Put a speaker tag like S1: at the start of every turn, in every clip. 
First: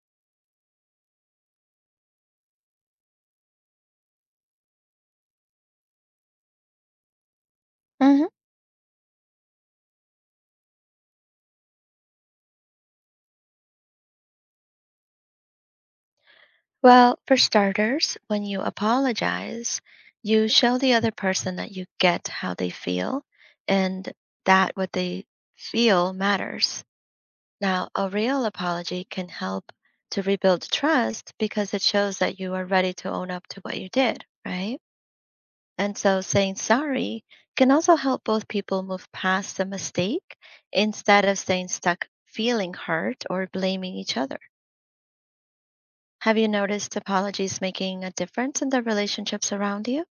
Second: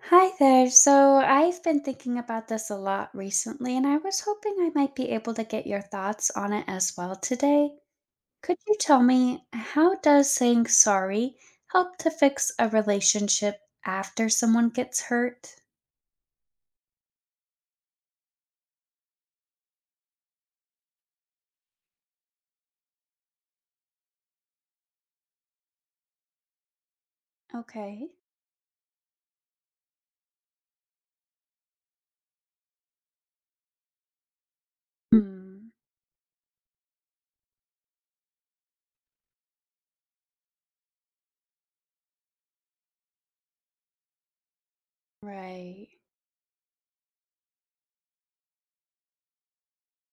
S1: Hi there. So I've been thinking about this a lot recently, and I was hoping I might be able to get your thoughts on it as well today.
S2: hmm
S1: Could you tell me, how does saying sorry help to fix a relationship after someone gets hurt?
S2: Well, for starters, when you apologize, you show the other person that you get how they feel and that what they feel matters. Now, a
S1: Okay.
S2: real apology can help to rebuild trust because it shows that you are ready to own up to what you did, right?
S1: Hmm.
S2: And so saying sorry can also help both people move past the mistake instead of staying stuck feeling hurt or blaming each other.
S1: Right.
S2: Have you noticed apologies making a difference in the relationships around you?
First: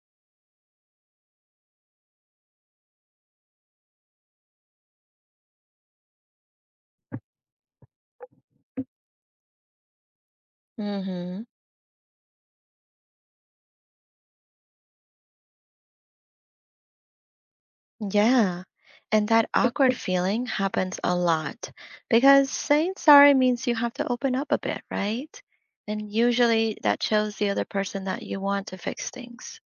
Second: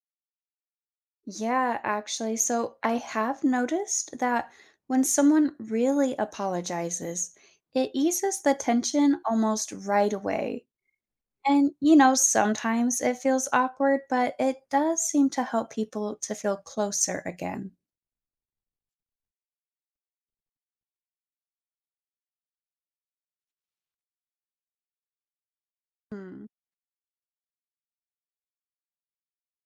S1: Yeah, actually. So I have noticed that when someone really apologizes, it eases the tension almost right away.
S2: Mm-hmm.
S1: And, you know, sometimes it feels awkward, but it does seem to help people to feel closer again.
S2: Yeah. And that awkward feeling happens a lot because saying sorry means you have to open up a bit, right? And
S1: Hmm.
S2: usually that shows the other person that you want to fix things.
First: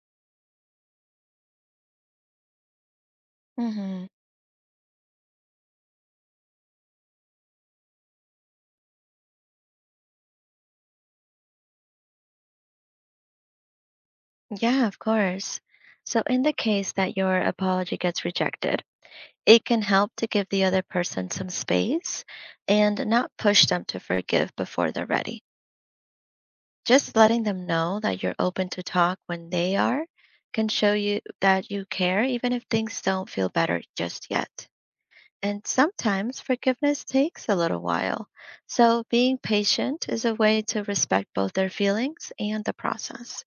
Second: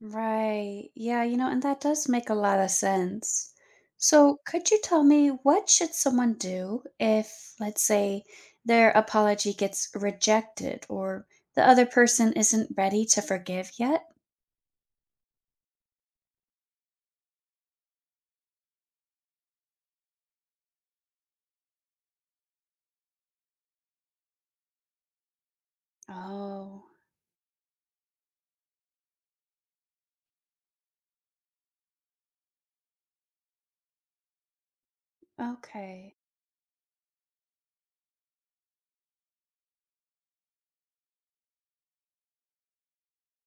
S1: Right. Yeah, you know, and that does make a lot of sense.
S2: Mm-hmm.
S1: So, could you tell me, what should someone do if, let's say, their apology gets rejected or the other person isn't ready to forgive yet?
S2: Yeah, of course. So, in the case that your apology gets rejected, it can help to give the other person some space and not push them to forgive before they're ready.
S1: Oh,
S2: Just letting them know that you're open to talk when they are can show you that you care, even if things don't feel better just yet. And
S1: okay.
S2: sometimes forgiveness takes a little while. So being patient is a way to respect both their feelings and the process.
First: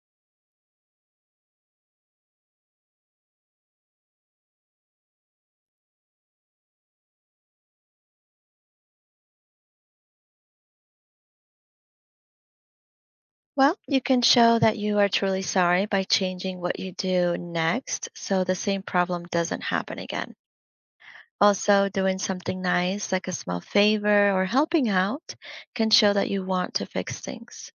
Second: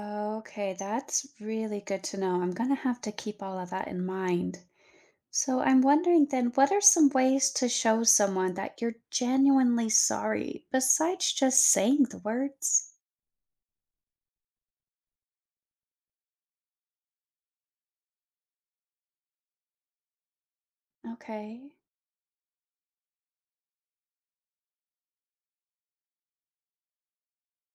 S1: Okay, that's really good to know. I'm gonna have to keep all of that in mind. So I'm wondering then, what are some ways to show someone that you're genuinely sorry besides just saying the words?
S2: Well, you can show that you are truly sorry by changing what you do next so the same problem doesn't happen again.
S1: Okay.
S2: Also, doing something nice like a small favor or helping out can show that you want to fix things.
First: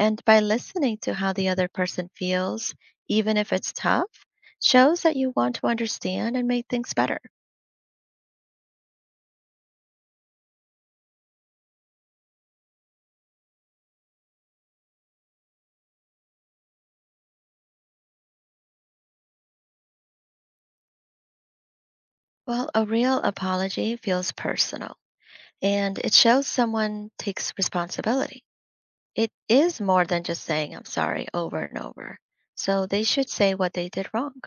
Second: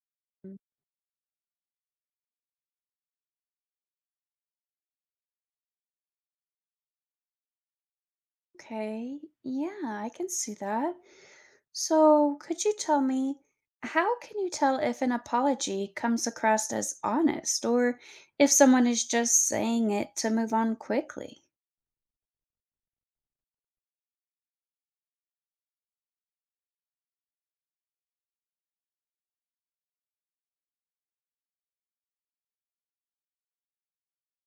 S2: And by listening to how the other person feels, even if it's tough, shows that you want to understand and make things better.
S1: Okay, yeah, I can see that. So could you tell me, how can you tell if an apology comes across as honest or if someone is just saying it to move on quickly?
S2: Well, a real apology feels personal and it shows someone takes responsibility. It is more than just saying I'm sorry over and over. So they should say what they did wrong.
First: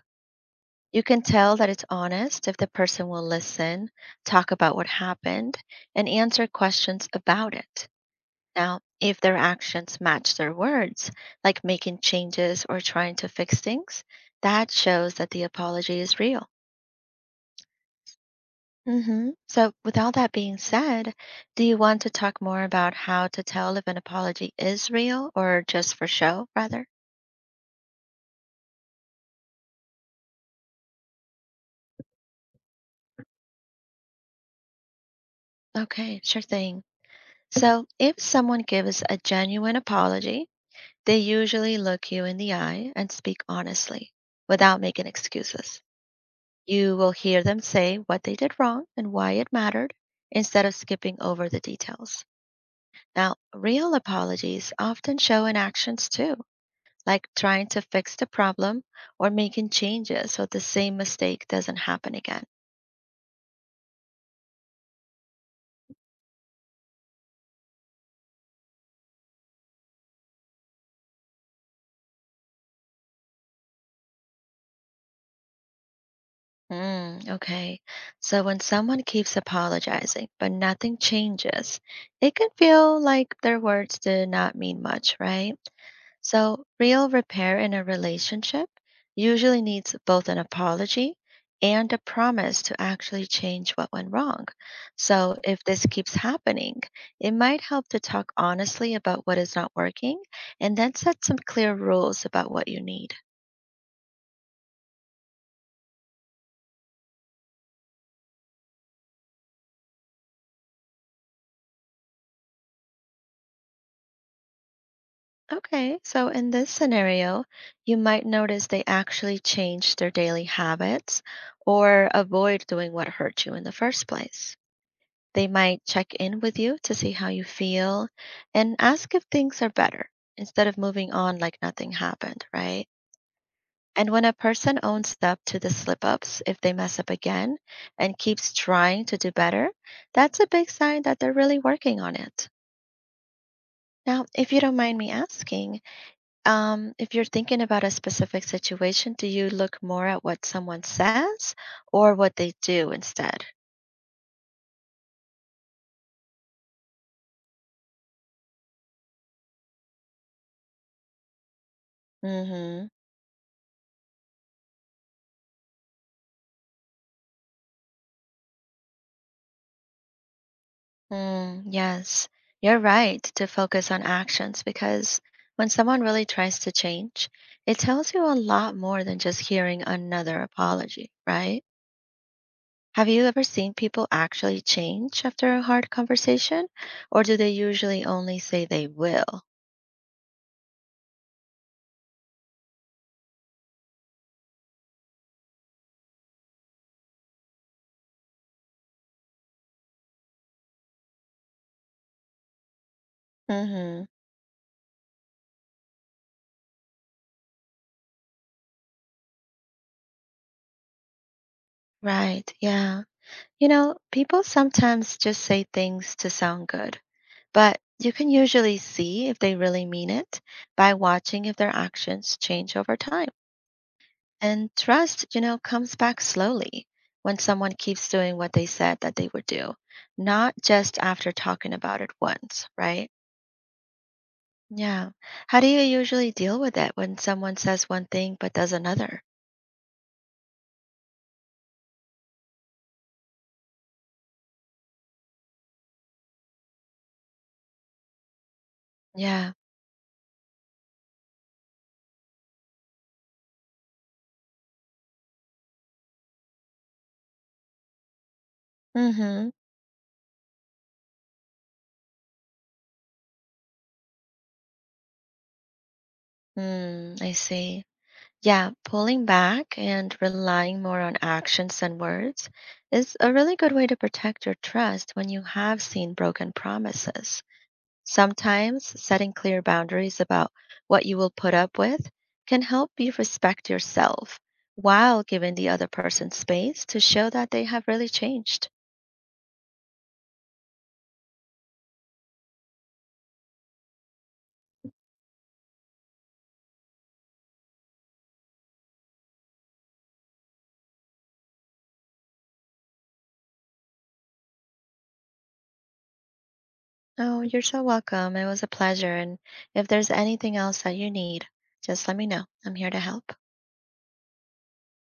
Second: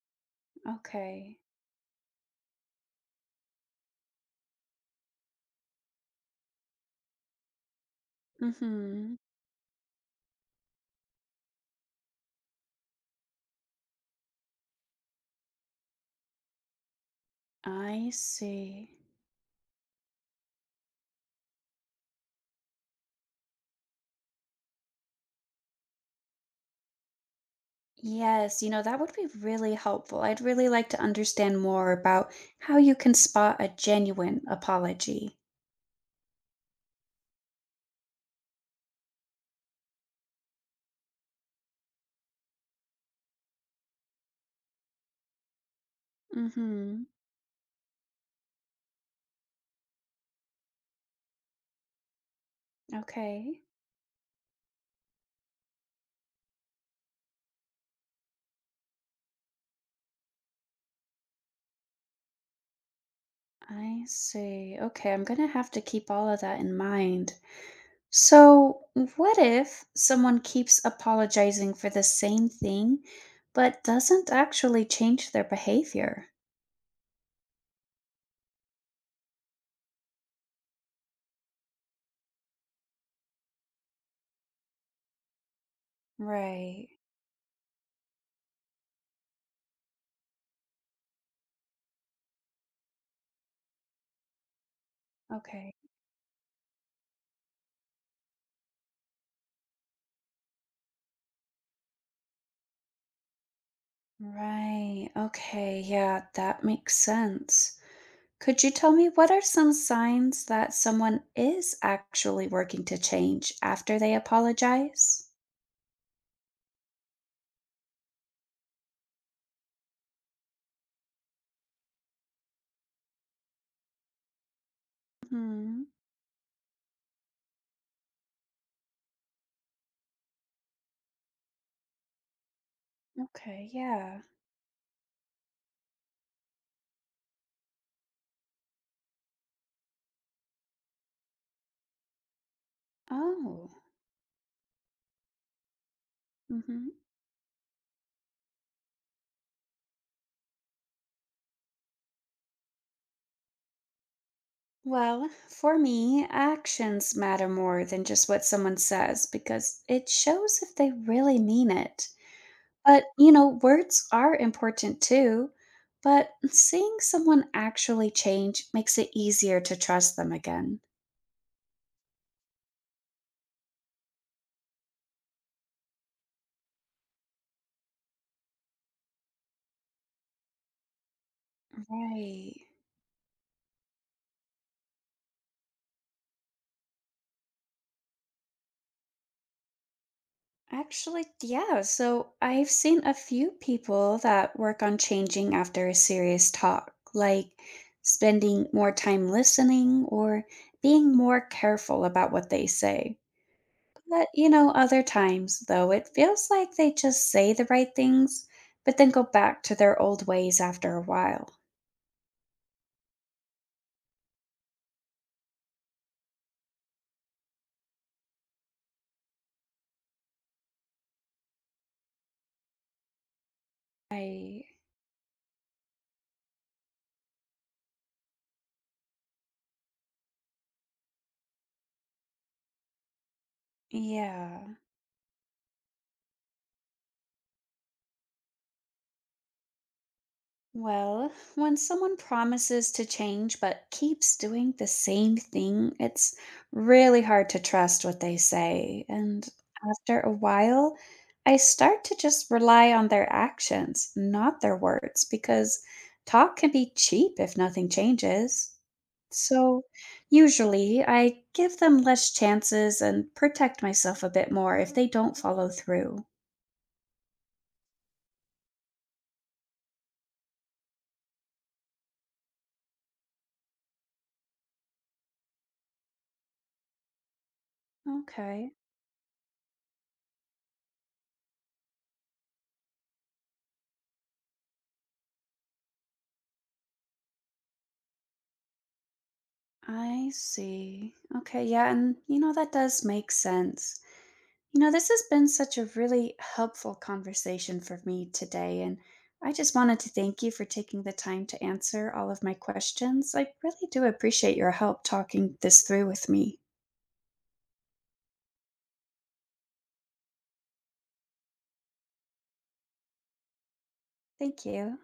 S2: You can
S1: Okay.
S2: tell that it's honest if the person will listen, talk about what happened, and answer questions about it. Now,
S1: Mhm.
S2: if their actions match their words, like making changes or trying to fix things, that shows that the apology is real.
S1: I see.
S2: So, with all that being said, do you want to talk more about how to tell if an apology is real or just for show, rather?
S1: Yes, you know, that would be really helpful. I'd really like to understand more about how you can spot a genuine apology.
S2: Okay, sure thing. So, if someone gives a genuine apology, they usually look you in the eye and speak honestly without making excuses. You
S1: Mm-hmm.
S2: will hear them say what they did wrong and why it mattered instead of skipping over the details. Now,
S1: Okay.
S2: real apologies often show in actions too, like trying to fix the problem or making changes so the same mistake doesn't happen again.
S1: I see. Okay, I'm gonna have to keep all of that in mind. So, what if someone keeps apologizing for the same thing, but doesn't actually change their behavior?
S2: Mm, okay. So when someone keeps apologizing, but nothing changes, it can feel like their words did not mean much, right? So
S1: Right.
S2: real repair in a relationship usually needs both an apology and a promise to actually change what went wrong. So if
S1: Okay.
S2: this keeps happening, it might help to talk honestly about what is not working and then set some clear rules about what you need.
S1: Right. Okay, yeah, that makes sense. Could you tell me, what are some signs that someone is actually working to change after they apologize?
S2: Okay, so in this scenario, you might notice they actually change their daily habits or avoid doing what hurt you in the first place. They might
S1: Hmm.
S2: check in with you to see how you feel and ask if things are better instead of moving on like nothing happened, right?
S1: Okay.
S2: And
S1: Yeah.
S2: when a person owns up to the slip ups, if they mess up again and keeps trying to do better, that's a big sign that they're really working on it.
S1: Oh.
S2: Now, if you don't mind me asking,
S1: Hmm.
S2: If you're thinking about a specific situation, do you look more at what someone says or what they do instead?
S1: Well, for me, actions matter more than just what someone says because it shows if they really mean it.
S2: Mm-hmm.
S1: But, you know, words are important too. But seeing someone actually change makes it easier to trust them again.
S2: Mm, yes, you're right to focus on actions because when someone really tries to change, it tells you a lot more than just hearing another apology, right?
S1: Right.
S2: Have you ever seen people actually change after a hard conversation, or do they usually only say they will?
S1: Actually, yeah. So I've seen a few people that work on changing after a serious talk, like spending more time listening or being more careful about what they say.
S2: Mm-hmm.
S1: But, you know, other times, though, it feels like they just say the right things, but then go back to their old ways after a while.
S2: Right, yeah. People sometimes just say things to sound good, but you can usually see if they really mean it by watching if their actions change over time.
S1: I,
S2: And trust comes back slowly when someone keeps doing what they said that they would do, not just after talking about it once, right?
S1: yeah.
S2: Yeah. How do you usually deal with it when someone says one thing but does another?
S1: Well, when someone promises to change but keeps doing the same thing, it's really hard to trust what they say. And
S2: Yeah.
S1: after a while, I start to just rely on their actions, not their words, because talk can be cheap if nothing changes.
S2: Mm-hmm.
S1: So, usually, I give them less chances and protect myself a bit more if they don't follow through.
S2: Mm, I see. Yeah, pulling back and relying more on actions than words is a really good way to protect your trust when you have seen broken promises.
S1: Okay.
S2: Sometimes setting clear boundaries about what you will put up with can help you respect yourself while giving the other person space to show that they have really changed.
S1: I see. Okay, yeah, and you know, that does make sense. You know, this has been such a really helpful conversation for me today, and I just wanted to thank you for taking the time to answer all of my questions. I really do appreciate your help talking this through with me.
S2: Oh, you're so welcome. It was a pleasure. And if there's anything else that you need, just let me know. I'm here to help.
S1: Thank you.